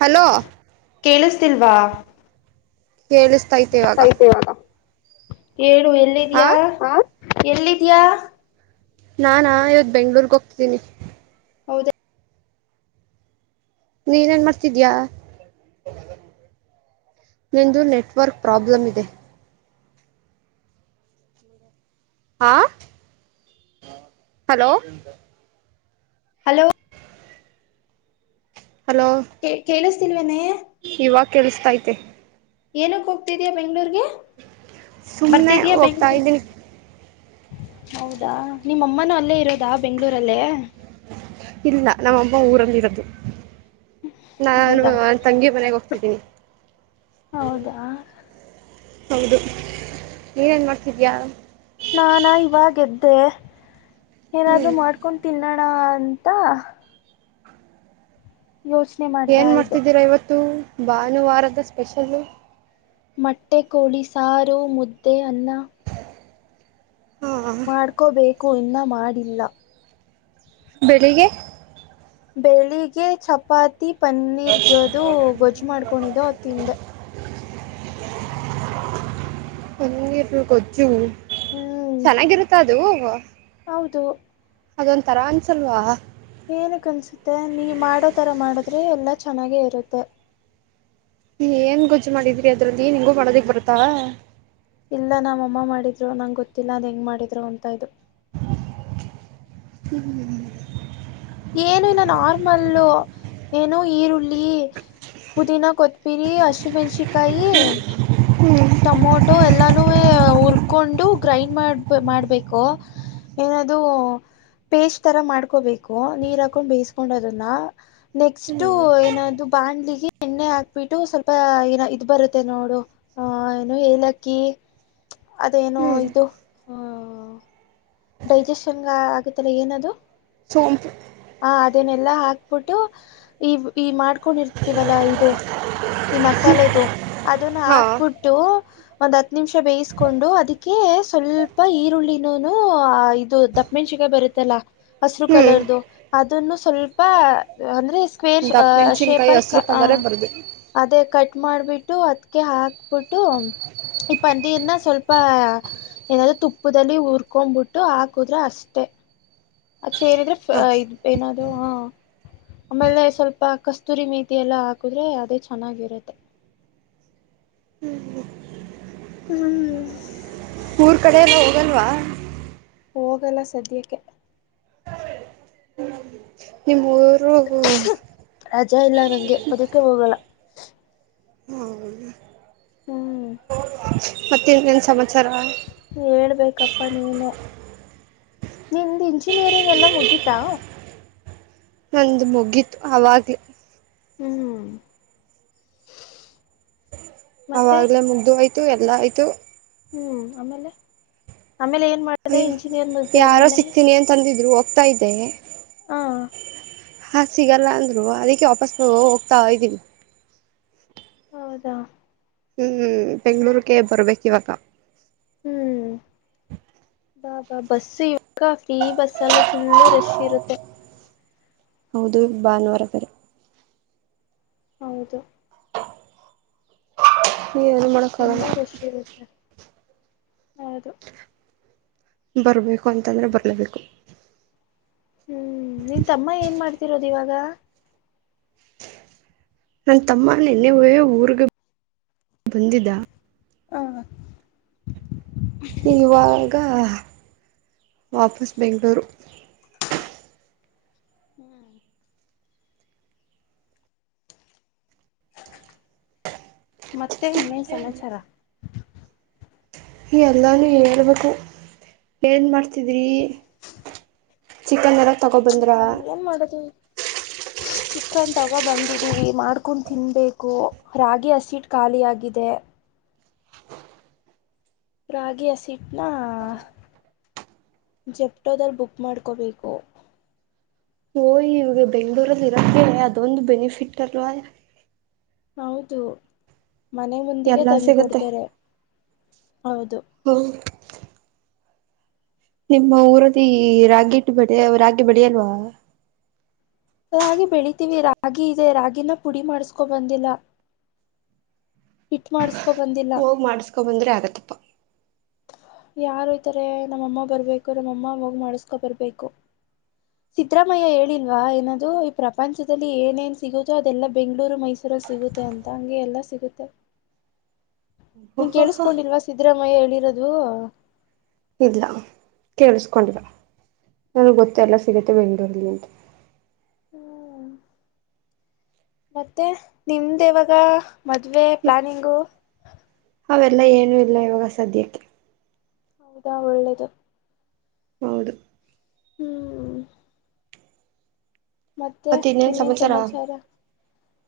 Hello ಕೇಳಿಸ್ತಿಲ್ವಾ ಕೇಳಿಸ್ತಾ ಇತೆವಾಗ ಹೇಳುಎಲ್ಲಿದ್ಯಾಾ ಹ ಎಲ್ಲಿದ್ಯಾ ನಾಾನಾ ಇವತ್ತು ಬೆಂಗ್ಳೂರ್ಗೆ ಹೋಗ್ತಿದ್ದೀನಿ ಹೌದಾ ನೀನೇನ್ ಮಾಡ್ತಿದಯ ನಂದು ನೆಟ್ವರ್ಕ್ ಪ್ರಾಬ್ಲಮ್ ಇದೆ ಹಾ ಹಲೋ ಹಲೋ ಹಲೋ ಕೇಳ ತಿಲ್ವೆನೆ ಇವಾಗ ಕೇಳಿಸತೈತೆ ಏನಕ್ ಹೋಗತಿದಯಾ ಬೆಂಗಳೂರಿಗೆ ಸುಮನೆ ಒಕ್ತ ಬೆಂಗ್ಳೂರ್ಗೆ ಇದೀನಿ ಹೌದಾ ನಿಮ್ಮ ಅಮ್ಮನೂ ಅಲ್ಲೇ ಇರೋದಾ ಬೆಂಗ್ಳೂರಲ್ಲೇ ಇಲ್ಲ ನಮ್ಮೊಬ್ಬ ಊರಲ್ಲಿ ಇರದು, ನಾನು ಹೌದಾ ಅವಳು ತಂಗಿ ಮನೆಗೆ ಹೋಗ್ತಿದ್ದೀನಿ. ಹೌದಾ ಹೌದು ನೀನೇನ್ ಮಾಡ್ತಿದ್ದೀಯಾ, ನಾನಾ ಇವಾಗ ಎದ್ದೆ. ಏನಾದ್ರು ಹ್ಮ್ ಮಾಡ್ಕೊಂಡು ತಿನ್ನೋ ಹ ಅಂತ ಯೋಚನೆ ಮಾಡ್ತಾ ಏನ್ ಇದ್ದೆ ಮಾಡ್ತಿದ್ದೀರಾ ಇವತ್ತು, ಭಾನುವಾರದ ಸ್ಪೆಷಲ್ಲ್. ಮೊಟ್ಟೆ ಕೋಳಿ ಸಾರು ಮುದ್ದೆ ಅನ್ನ. ಹಾ ಮಾಡ್ಕೋಬೇಕು ಕ್ಕು ಇನ್ನ ಮಾಡಿಲ್ಲ, ಬೆಳಿಗ್ಗೆ ಬೆಳಿಗ್ಗೆ ಚಪಾತಿ ತಿ ಪನ್ನೀರ್ಗದು ಗೊಜ್ಜು ಮಾಡ್ಕೊಂಡಿದ್ದೊ ತಿಂದೆ. ಹೆಂಗ್ವಿದ್ವು ಗೊಜ್ಜು, ಹ್ಮ್ ಚೆನ್ನಾಗಿರುತ್ತ ಅ ದುವು ಹೌದು ಅದೊಂತರ ಅನ್ಸಲ್ವಾ, ಏನಕ್ಕನ್ಸುತ್ತೆ ನೀ ಮಾಡೋತರ ಮಾಡಿದ್ರೆ ಎಲ್ಲ ಚೆನ್ನಾಗೇ ಇರುತ್ತೆ. ಏನ್ ಗೊಜ್ಜು ಮಾಡಿದ್ರೀ ಅದ್ರಲ್ಲಿ ನಿಂಗೂ ಮಾಡೋದಿಕ್ ಬರ್ತಾ. ಇಲ್ಲ ನಮ್ಮಮ್ಮ ಮಾಡಿದ್ರು ನಂಗೆ ಗೊತ್ತಿಲ್ಲ ಅದು ಹೆಂಗ್ ಮಾಡಿದ್ರು ಅಂತ ಅದು. ಹುಹೂ ಏನು ಇಲ್ಲ ನಾರ್ಮಲ್ ಏನು ಈರುಳ್ಳಿ ಪುದೀನಾ ಕೊತ್ಂಮಿರಿ ಹಸಿ ಮೆಣ್ಸಿ, ಕಾಯಿ ಹ್ಮ್ ಟೊಮೊಟೋ ಎಲ್ಲಾನುವೇ ಒ ಹುರ್ಕೊಂಡು ಗ್ರೈಂಡ್ ಮಾಡು ಮಾಡ್ಬೇಕು ಏಅದು ಪೇಸ್ಟ್ ತರ ಮಾಡ್ಕೋಬೇಕು. ಕೊ ನೀರ್ ಹಾಕೊಂಡ್ ಬೇಯಿಸ್ಕೊಂಡು ಅದನ್ನ, ನೆಕ್ಸ್ಟ್ ಹ್ಮ್ ಏನದು, ಬಾಂಡ್ಲಿಗೆ ಎಣ್ಣೆ ಹಾಕ್ಬಿಟ್ಟು ಸ್ವಲ್ಪ ಏನ ಇದ್ ಬರುತ್ತೆ ನೋಡು ಅಹ ಏನೋ ಏಲಕ್ಕಿ, ಅದೇನೋ ಹ್ಮ್ ಇದು ಆ ಡೈಜೆಷನ್ ಆಗತ್ತಲ್ಲ ಏನದು, ಸೋಂಪು ಇದನ್ನೆಲ್ಲಾ ಹಾಕ್ಬಿಟ್ಟು ಈ ಈ ಮಾಡ ಕೊಂಡಿರ್ತೀವಲ್ಲಾ ಇದು. ಈ ಮಸಾಲೆದು ಅದನ್ನು ಹಾ ಹಾಕ್ಬಿಟ್ಟು, ಒಂದ್ ಹತ್ ನಿಮಿಷ ಬೇಯಿಸಕೊಂಡು ಅದಕ್ಕೆ ಸ್ವಲ್ಪ ಈರುಳ್ಳಿನೂನು, ಇದು ದಪ್ಪಮೆಣಸಿನಕಾಯಿ ಬರುತ್ತಲ್ಲ ಹಸಿರು ಹ್ಮ್ ಕಲರ್ದು ಅದನ್ನು ಸ್ವಲ್ಪ ಅಂದ್ರೆ ಸು ಸ್ಕ್ವೇರ್ ದಪ್ಪ ಮೆಣಸಿನ್ಕಾಯಿ ಶೇಪಲ್ಲಿ ಹಸ್ರು ಕಲರೇ ಬರದು ಅದೇ ಕಟ್, ಮಾಡ್ಬಿಟ್ಟು ಅದಕ ಹಾಕ್ಬಿಟ್ಟು ಈ ಪಂದೀರ್ನ ಸ್ವಲ್ಪ ಏನಾದೂ ತುಪ್ಪದಲ್ಲಿ ಹುರ ಉರ್ಕೊಂಬುಟ್ಟು ಹಾಕಿದ್ರೆ ಅಷ್ಟೇ ಆ ಚೇರಿದ್ರೆ ಹಾ ಇದ್ ಏನೂ ಹ ಆಮೇಲೆ ಸ್ವಲ್ಪ ಕಸ್ತೂರಿ ಮೆಂತೆ ಎಲ್ಲ ಹಾಕಿದ್ರೆ ಅದೇ ಚೆನ್ನಾಗಿರುತ್ತೆ ಹ್ಮ್ ಊರು ಕಡೆಯಲ್ಲ ಹೋಗಲ್ವಾ ಹೋಗಲ್ಲ ಸದ್ಯಕ್ಕೆ ನಿಮ್ಮ ಊರು ರಜಾ ಇಲ್ಲ ನಂಗೆ ಅದಕ್ಕೆ ಹೋಗಲ್ಲ ಹ್ಮ್ ಮತ್ತ ಇನ್ನೇನ್ ಸಮಾಚಾರ ಹೇಳ್ಬೇಕಪ್ಪಾ ನೀನೇ ನಿನ್ ಇಂಜಿನಿಯರಿಂಗ್ ಎಲ್ಲ ಮುಗಿತಾ ನಂದು ಮುಗಿತು ಅವಾಗ್ಲ ಹ್ಮ್ ಮತ್ತೆ ಅವಾಗ್ಲ ಮುಗು ಆಯ್ತು ಇ ಎಲ್ಲ ಆಯ್ತು ಹ್ಮ್ ಆಮೇಲೆ ಆಮೇಲೆ ಏನ್ ಮಾಡಿದೆ ಅಯ್ಯೋ ಇಂಜಿನಿಯರ್ ಬತ ಆದ್ಮೇಲೆ ಹ್ತಾ ಇದೆ ಹಾ ಹಾ ಸಿಗಲ್ಲ ಅಂದ್ರು ಅದಕ್ಕೆ ವಾಪಸ್ ಹೋಗ್ತಾ ಇದ್ದೀನಿ ಹೌದಾ ಹ್ಮ್ ಬೆಂಗ್ಳೂರ್ಗೆ ಬರ್ಬೇಕ ಇವಾಗ ಹ್ಮ್ ಬಾ ಬಾ ಬಸ್ ಯ ಫ್ರೀ ಬಸ್ ಅಲ್ವಾ ಫುಲ್ಲು ರಶ್ ಇರುತ್ತೆ ಹೌದು ಭಾನುವಾರ ಬೇರೆ ಹೌದು ಏನು ಮಾಡಕ್ಕಾಗಲ್ಲ ತುಂಬಾ ರಶ್ ಇರುತ್ತೆ ಹೌದು ಬರ್ಬೇಕು ಅಂತಂದ್ರೆ ಬರ್ಲಬೇಕು ಹ್ಮ್ ನೀನ್ ತಮ್ಮ ಏನ್ ಮಾಡ್ತಿರೋದು ಇವಾಗ ನನ್ ತಮ್ಮ ನಿನ್ನೆವೇ ಊರ್ಗೆ ಬಂದಿದ್ದ ಹಾ ಇವಾಗ ಈಗ ವಾಪಸ್ ಬೆಂಗಳೂರು ಹ್ಮ್ ಮತ್ತೆ ಇನ್ನೆ ಸಮಾಚಾರ ಎಲ್ಲಾನು ಹೇಳ್ಬೇಕು ಏನ್ ಮಾಡ್ತಿದ್ರಿ ಚಿಕನ್ ರಕ್ ಹ್ಮ್ ಏನ್ ಮಾಡದವಿ ಚಿಕನ್ ತಗೋ ಬಂದಿದ್ದೀವಿ ಮಾಡ್ಕೊಂಡು ತಿನ್ಬೇಕು ರಾಗಿ ಅಸಿಡ್ ಖಾಲಿಯಾಗಿದೆ ರಾಗಿಯ ಸೀಟ್ನ ಜೆಪ್ಟೋದಲ್ ಬುಕ್ ಮಾಡ್ಕೋಬೇಕು ಓಯ್ ಇವಾಗ ಬೆಂಗ್ಳೂರಲ್ಲಿ ಇರೋಕೆ ಅದೊಂದು ಬೆನಿಫಿಟ್ ಅಲ್ವಾ ಹೌದು ಮನೆ ಮುಂದಿಗೆ ಎಲ್ಲ ತಂದುಕ ಸಿಗುತ್ತೆ ಕೊಡ್ತಾರೆ ಹೌದು ಹ ನಿಮ್ಮ ಊರದ ರಾಗಿ ಹಟ್ಟು ಬಳ ರಾಗಿ ಬಳ ಅಲ್ವಾ ರಾಗಿ ಬೆಳಿತೀವಿ ರಾಗಿ ಇದೆ ರಾಗಿಿನ ಪುಡಿ ಮಾಡಸ್ಕೊ ಬಂದಿಲ್ಲ ಹಿಟ್ಟ ಮಾಡಸ್ಕ ಹೋಗ್ ಮಾಡಿಸ್ಕೊಂಡು ಬಂದ್ರೆ ಆಗತ್ತಪ್ಪಾ ಯಾರು ಇದತಾರೆ ನಮ್ಮಅಮ್ಮ ಬರ್ಬೇಕು ನಮ್ಮಮ್ಮ ಹೋಗಿ ಯಾರ್ ವೈತಾರೆ ನಮ್ಮಮ ಬರಬೇಕು ನಮ್ಮಮ ಮಾಡಸ್ಕೊ ಬರ್ಬೇಕು ಸಿದ್ದರಾಮಯ್ಯ ಹೇಳಿಲ್ವಾ ಏನದು ಈ ಪ್ರಪಂಚದಲ್ಲಿ ಏನೇನ್ ಸಿಗುದೊ ಅದೆಲ್ಲಾ ಬೆಂಗ್ಗಳೂರು ಮೈಸೂರ ಸಿಗುತ್ತೆ ಅಂತ ಹಂಗೆ ಎಲ್ಲ ಸಿಗುತ್ತೆ ನಿನ್ ಓಹೋ ಕೇೇಳಿಸಕೊಂಡಿಲ್ವಾ ಸಿದ್ದರಾಮಯ್ಯ ಹೇಳ ಹು ಇಲ್ಲ ಕೇಳಸ್ಕೊಂಡಿಲ್ಲ ನನಗೆ ಗೊತ್ತ ಎಲ್ಲ ಸಿಗುತ್ತವೆ ಬೆಂಗ್ಳೂರ್ಲಿ ಅಂತ ಹ್ ಮತ್ತೆ ನಿಮ್ದು ಯಾವಾಗಾ ಮದುವೆ ಪ್ಲಾನಿಂಗು ಅವೆಲ್ಲ ಏನು ಇಲ್ಲ ಇವಾಗ ಸದ್ಯಕ್ಕೆ ಹೌದಾ ಒಳ್ಳೇದು ಹೌದು ಹೂಂ ಮತ್ತೆ ಇನ್ನೇನ್ ಸಮಾಚಾರ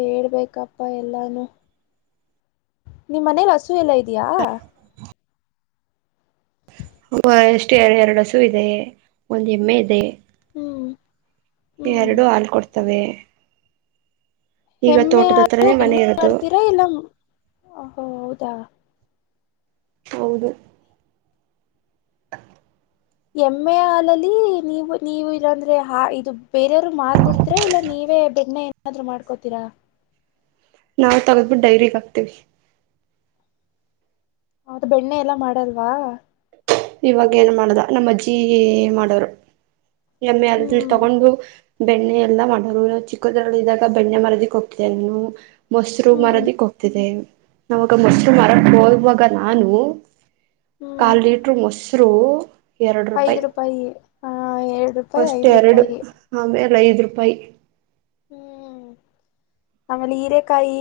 ಹೇಳ್ಬೇಕು ಸಾಕ್ಕಪ್ಪ ಎಲ್ಲಾನು ನಿಮ್ಮ ಮನೇಲಿ ಹಸು ಎಲ್ಲಾ ಇದೆಯಾ ಒಬ್ಬ ಎಷ್ಟು ಎರಡು ಹಸು ಇದೆ ಒಂದ್ ಎಮ್ಮೆ ಇದೆ ಹ್ಮ್ ಹ್ಮ್ ಎರಡು ಹಾಲು ಕೊಡ್ತವೆ ಈಗ ಎಮ್ಮೆ ತೋಟದ ಹಾಲು ಹತ್ರನೇ ಮನೆ ಬೆಣ್ಣೆ ಇರೋದು ಮಾಡ್ತೀರಾ ಇಲ್ಲ ಹೌದಾ ಹೌದು ಹ ಎಮ್ಮೆ ಹಾಲಲ್ಲಿ ನೀವು ನೀವು ಇಲ್ಲಂದ್ರೆ ಹಾ ಇದು ಬೇರೆಯವರು ಮಾರಿ ಬಿಡ್ತಿರಾ ಇಲ್ಲಾ ನಿವೆ ಬೆಣ್ಣೆ ಏನಾದ್ರೂ ಮಾಡ್ಕೋತೀರಾ ನಾವ್ ತಗಿದ್ಬಿಟ್ಟು ಡೈರಿಗೆ ಹಾಕ್ತೇವಿ ಹೌದು ಬೆಣ್ಣೆ ಎಲ್ಲಾ ಮಾಡಲ್ವಾ ಇವಾಗ ಏನ್ ಮಾಡದ ನಮ್ಮ ಅಜ್ಜಿ ಮಾಡೋರು ಎಮ್ಮೆ ಹಾಲು ಹ್ಮ್ ತಗೊಂಡು ಬೆಣ್ಣೆ ಎಲ್ಲಾ ಮಾಡೋರು ಚಿಕ್ಕದರಲ್ಲಿ ಇದಾಗ ಬೆಣ್ಣೆ ಮಾರದಿಕ್ ಹೋಗ್ತಿದ್ದೇ ನು ಮೊಸರು ಹ್ಮ್ ಮಾರದಿಕ್ ಹೋಗ್ತಿದೆ ನಾವು ಅವಗ ಮಸರು ಹ್ಮ್ ಮಾರಕ್ ಹೋಗುವಾಗ ನಾನು ಹ್ಮ್ ಕಲ್ ಲೀಟರ್ ಮೊಸರು ಎರಡು ರೂಪಾಯಿ ಐದ್ ರೂಪಾಯಿಗೆ ಹ ಏರಡು ರೂಪಾಯಿ ಫಸ್ಟ್ ಐದ್ ಎರಡು ರೂಪಾಯಿಗೆ ಆಮೇಲೆ ಐದು ರೂಪಾಯಿ ಆಮೇಲೆ ಈರೆಕಾಯಿ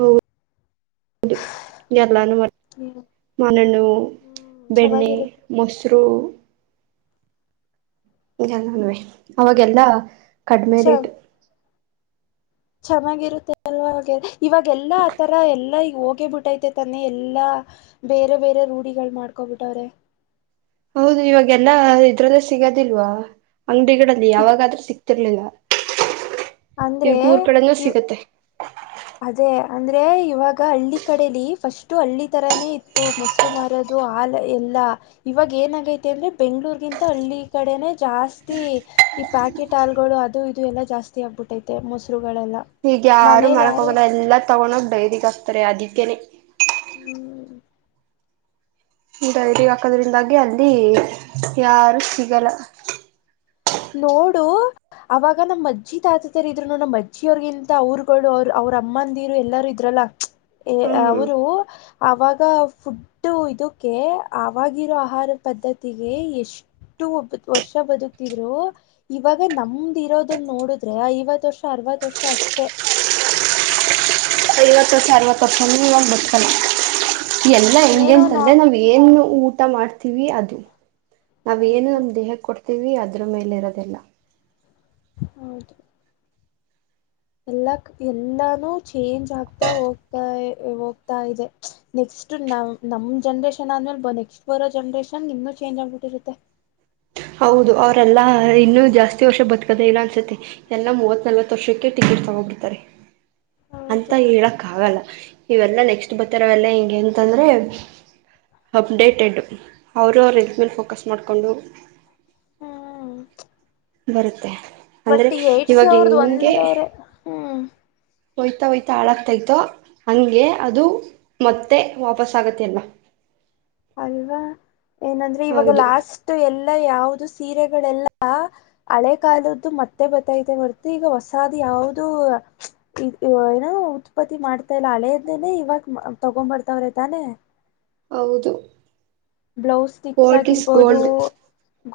ಹೌ ಹೌದು ಎಲ್ಲಾನು ಹ್ಮ್ ಮಾನೆಣ್ಣು ಬೆಣ್ಣೆ ಚೆನ್ನಾಗಿರುತ್ತೆ ಮೊಸರು ತೃ ಇಲ್ಲನ್ವೆ ಅವಾಗೆಲ್ಲ ಕಡಿಮೆರಿಟ್ಟ ಚ ಚೆನ್ನಾಗಿರುತ್ತೆ ಅಲ್ವ ಹಾಗೆ ಇವಾಗ ಎಲ್ಲಾ ಆ ತರ ಎಲ್ಲಾ ಹೋಗೇ ಬಿಟ್ಟೈತೆ ತಾನೆ ಎಲ್ಲಾ ಬೇರೆ ಬೇರೆ ರೂಢಿಗಳು ಮಾಡ್ಕೋಬಿಟ್ಟವ್ರೆ ಹೌದು ಇವಾಗೆಲ್ಲಾ ಇದ್ರಲ್ಲ ಸಿಗೋದಿಲ್ವಾ ಅಂಗಡಿಗಳಲ್ಲಿ ಈಗ ಯಾವಾಗಾದ್ರೂ ಸಿಕ್ತ ಸರ್ಲಿಲ್ಲಾ ಅಂದ್ರೆ ಈಗ ಊರ್ ಕಡೆನ್ನು ಈ ಸಿಗತ್ತೆ ಅದೇ ಅಂದ್ರೆ ಇವಾಗ ಹಳ್ಳಿ ಕಡಲಿ ಫಸ್ಟು ಹಳ್ಳಿ ತರಾನೇ ಇತ್ತು ಮೊಸರು ಮಾರೋದು ಹಾಲ್ ಎಲ್ಲಾ ಇವಾಗ ಏನಾಗೈತೆ ಅಂದ್ರೆ ಬೆಂಗ್ಳೂರ್ಗಿಂತ ಹಳ್ಳಿ ಕಡೆನೆೇ ಜಾಸ್ತಿ ಈ ಪ್ಯಾಕೆಟ್ ಹಾಲುಗಳು ಅದು ಇದು ಎಲ್ಲಾ ಜಾಸ್ತಿ ಆಗ್ಬಿಟ್ಟೈತೆ ಮೊಸರು ಹೀಗೆ ಯಾರು ಮರಕ್ ಹೋಗ ಎಲ್ಲಾ ತಗೊಂಡು ಹೋಗಿ ಡೈರಿಗೆ ಹಾಕ್ತಾರೆ ಅದಕ್ಕೆನೆ ಹ್ಮ್ ಡೈರಿಹಾಕದ್ರಿಂದಾಗಿ ಅಲ್ಲಿ ಯಾರು ಸಿಗಲ್ಲ ನೋಡು ಅವಾಗ ನಮ್ಮ್ ಅಜ್ಜಿ ತಾತ ತರ ಇದ್ರುೋ ನಮ್ಮ ಅಜ್ಜಿಯ ಅವರ್ಗಿಂತ ಅವರುಗಳು ಅವ್ರರು ಅವ್ರ ಅಮ್ಮಂದಿರು ಎಲ್ಲಾರೂ ಇದ್ರಲ್ಲ ಹ್ಮ್ ಅವರು ಅವಾಗ ಫುಡ್ ಇದಕ್ಕೆ ಅವವಾಗಿರೋ ಆಹಾರ ಪದ್ಧತಿಗೆ ಎಷ್ಟು ವರ್ಷ ಬದುಕ್ತಿ ಇರು ಇವಾಗ ನಮ್ದ ಇರೋದನ್ನ ನೋಡಿದ್ರೆ ಐವತ್ ವರ್ಷ ಅರವತ್ ವರ್ಷ ಅಷ್ಟೆ ವತ್ತು ಸವಕಕ್ಷನ ಒಂದು ಬಡ್ಕನ [unintelligible] [inaudible] ಎಲ್ಲ ಇಂಡಿಯನ್ಸ್ ಏನೋನಾ ಅಂದ್ರೆ ನಾವ್ ಏನ್ ಊಟ ಅಂತ ಮಾಡ್ತೀವಿ ಅದು ನಾವ್ ಏನು ಹೌದು ನಮ್ ದೇಹ ಕೊಡ್ತವಿ ವಿ ಅದ್ರ ಮೇಲಿ ಇರೋದಿಲ್ಲ ಹೌದು ಎಲ್ಲ ಎಲ್ಲಾನು ಚೇಂಜ್ ಆಗ್ತಾ ಹೋಗ್ತಾ ಹೋಗ್ತಾ ಇದೆ ನೆಕ್ಸ್ಟ್ ನ ನಮ್ ಜನ್ರೇಷನ್ ಆದಂದ್ಮೇಲೆ ನೆಕ್ಸ್ಟ್ ಬರೋ ಜನ್ರೇಷನ್ ಇನ್ನುೂ ಚೇಂಜ್ ಆಗ್ಬಿಟ್ಟಿರುತ್ತೆ ಹೌದು ಅವ್ರಲ್ಲಾ ಇನ್ನುೂ ಜಾಸ್ತಿ ವರ್ಷ ಬತ್ಕದ ಇಲ್ಲ ಅನ್ಸತ್ತೆ ಎಲ್ಲಾ ಮೂವತ್ ನಲ್ವತ್ ವರ್ಷಕ್ಕೆ ಟಿಕೆಟ್ ತಗೋ್ಬಿಡ್ತಾರೆ ಅಂತ ಹೌದು ಹೇಳಕ್ ಆಗಲ್ಲ ಇವೆಲ್ಲಾ ನೆಕ್ಸ್ಟ್ ಬರ್ತ್ತರವೆಲ್ಲ ಹಗೆಂತಂದರೆ ಅಪ್ಡೇಟೆಡ್ ಅವರು ಅವ್ರ ಇದ್ಮೇಲೆ ಫೋಕಸ್ ಮಾಡಿಕೊಂಡು ಹ್ಮ್ ಬರುತ್ತೆ ಬಟ್ ಅಂದರೆ ಈ ಏಡ್ಸ್ ಇವಾಗ ಅವ್ರ್ದ ಹೆಂಗೆ ಒಂದವ್ರೆ ಹ್ಮ್ ಹೋಯ್ತಾ ಹೊಯ್ತಾ ಹಳಕ್ತೈ್ತ ಹಂಗೆ ಅದು ಮತ್ತೆ ವಾಪಸ್ ಆಗತ್ತ ಅಲ್ಲ ಅಲ್ವಾ ಏನಂದ್ರೆ ಇವಾಗ ಹೌದು ಲಾಸ್ಟ್ ಎಲ್ಲ ಲ್ಲ ಯಾವ್ದ ಸೀರೆಗಳೆಲ್ಲಾ ಹಳೆ ಕಾಲದ್ದು ಮತ್ತೆ ಬತ್ತೈತೆ ಹೊರತು ಈಗ ಹೊಸಾದ ಯಾವ್ದ ಏನೋ ಉತ್ಪತ್ತಿ ಮಾಡ್ತಾ ಇಲ್ಲ ಹಳೆಯೇನೆ ಇವಾಗ ತಗೊ್ ಬರ್ತಾವ್ರೈ್ತಾನೆ ಹೌದು ಬ್ಲೌಸ್ ಸ್ಟಿಚ್ ಓಲ್ಡ್ ಇಸ್ ಆಗಿರ್ಬೋುದು ಗೋಲ್ಡ್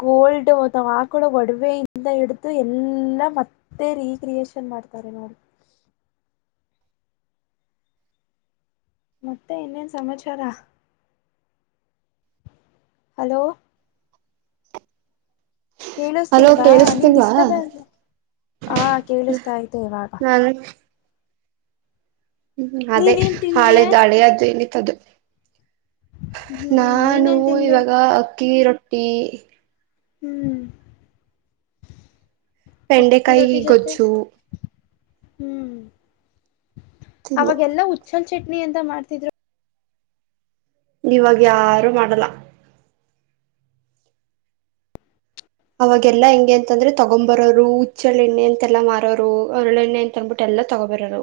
ಗೋಲ್ಡ್ ಅಥ ಅಕೂವ ಒಡವೆೆಯಿಂದ ಹಿಡ್ದು ಎಲ್ಲ ಮತ್ತೆ ರೀಕ್ರಿಯಷನ್ ಮಾಡ್ತಾರೆ ನೋ ಮತ್ತೆ ಇನ್ನೇನ್ ಸಮಾಚಾರ ಹಲೋ ಹಲೋ ಕೇಳಿಸ್ತಿಲ್ವಾ ಕೇಳಿಸ್ತಿಲ್ವಾ ನೀನ್ಿಸ್ತ ಆ ಕೇಳಿಸ್ತಾ ಆ್ತೆ ಇವಾಗ ಹ್ಮ್ ಅದೇ ನೀನೇನ್ ಹಾಳೆ ತಿಂದೆ ದಾಳಿ ಅದು ಇಲ್ಲಿ ಅದು ಹ್ಮ್ ನಾನು ನೀನೇನ್ ತಿಂದೆ ಇವಾಗ ಅಕ್ಕಿ ರೊಟ್ಟಿ ಹ್ಮ್ಮ್. ಹ್ಮ್ ಅಕ್ಕಿ ಬೆಂಡೆಕಾಯಿ ರೊಟ್ಟಿ ಜೊತೆ ಗೊಜ್ಚ್ಚು ಹ್ಮ್ ತಿಂದೆ ಅವಾಗೆಲ್ಲಾ ಹುಚ್ಚಲ್ ಚಟ್ನಿ ಅಂತ ಮಾಡ್ತಿದ್ರು ಇವಾಗ ಯಾರು ಮಾಡಲ್ಲ ಅವಾಗೆಲ್ಲಾ ಹೆಂಗೆ ಅಂತಂದ್ರೆ ತಗೊಂಬರೋರು ಹುಚ್ಚಳೆಣ್ಣೆ ಅಂತೆಲ್ಲಾ ಮಾರೋರು ಅರಳೆಣ್ಣೆ ಅಂತ ಅನ್ಬಿಟ್ಟು ಎಲ್ಲಾ ತಗೊಬರೋರು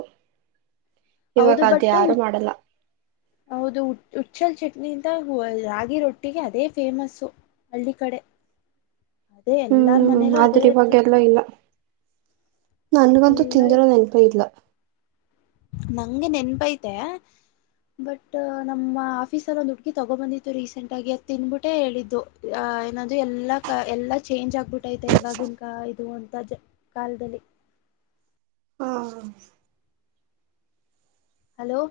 ಹೌದು ಇವಾಗ ಅದ್ ಬಟ್ ಯಾರು ಮಾಡಲ್ಲ ಹೌದು ಹುಚ್ಚಲ್ ಚಟ್ನಿ ಇಂತ ರಾಗಿ ರೊಟ್ಟಿಗೆ ಅದೇ ಫೇಮಸ್ಸು ಹಳ್ಳಿ ಕಡೆ ಅದೇ ಎಲ್ಲಾರ ಹ್ಮ್ ಮನೇಲೂ ಅದೇ ಆದ್ರ ಇರ್ತಿತ್ತು ಇವಾಗೆಲ್ಲ ಇಲ್ಲ ನನ್ಗಂತೂ ಎಲ್ಲಾ ತಿಂದಿರೋ ಇವಾಗ ನೆನ್ಪ ಇಲ್ಲ ನಂಗೆ ನೆನ್ಪೈತೆ ಬಟ್ ನಮ್ಮ ಆಫೀಸಲ್ಲಿ ಒಂದು ಹುಡ್ಗಿ ತಗೋಬಂದಿತ್ತು ರೀಸೆಂಟ್ ಆಗಿ ಅದ ತಿನ್ಬಿಟ್ಟೆ ಹೇಳಿದ್ದು ಅ ಏನಾದೂ ಎಲ್ಲಾ ಎಲ್ಲಾ ಚೇಂಜ್ ಆಗ್ಬಿಟ್ಟೈತೆ ಇವವಾಗಿನ್ ಕ ಇದು ಅಂತ ಕಾಲದಲ್ಲಿ ಹಾ ಹಲೋ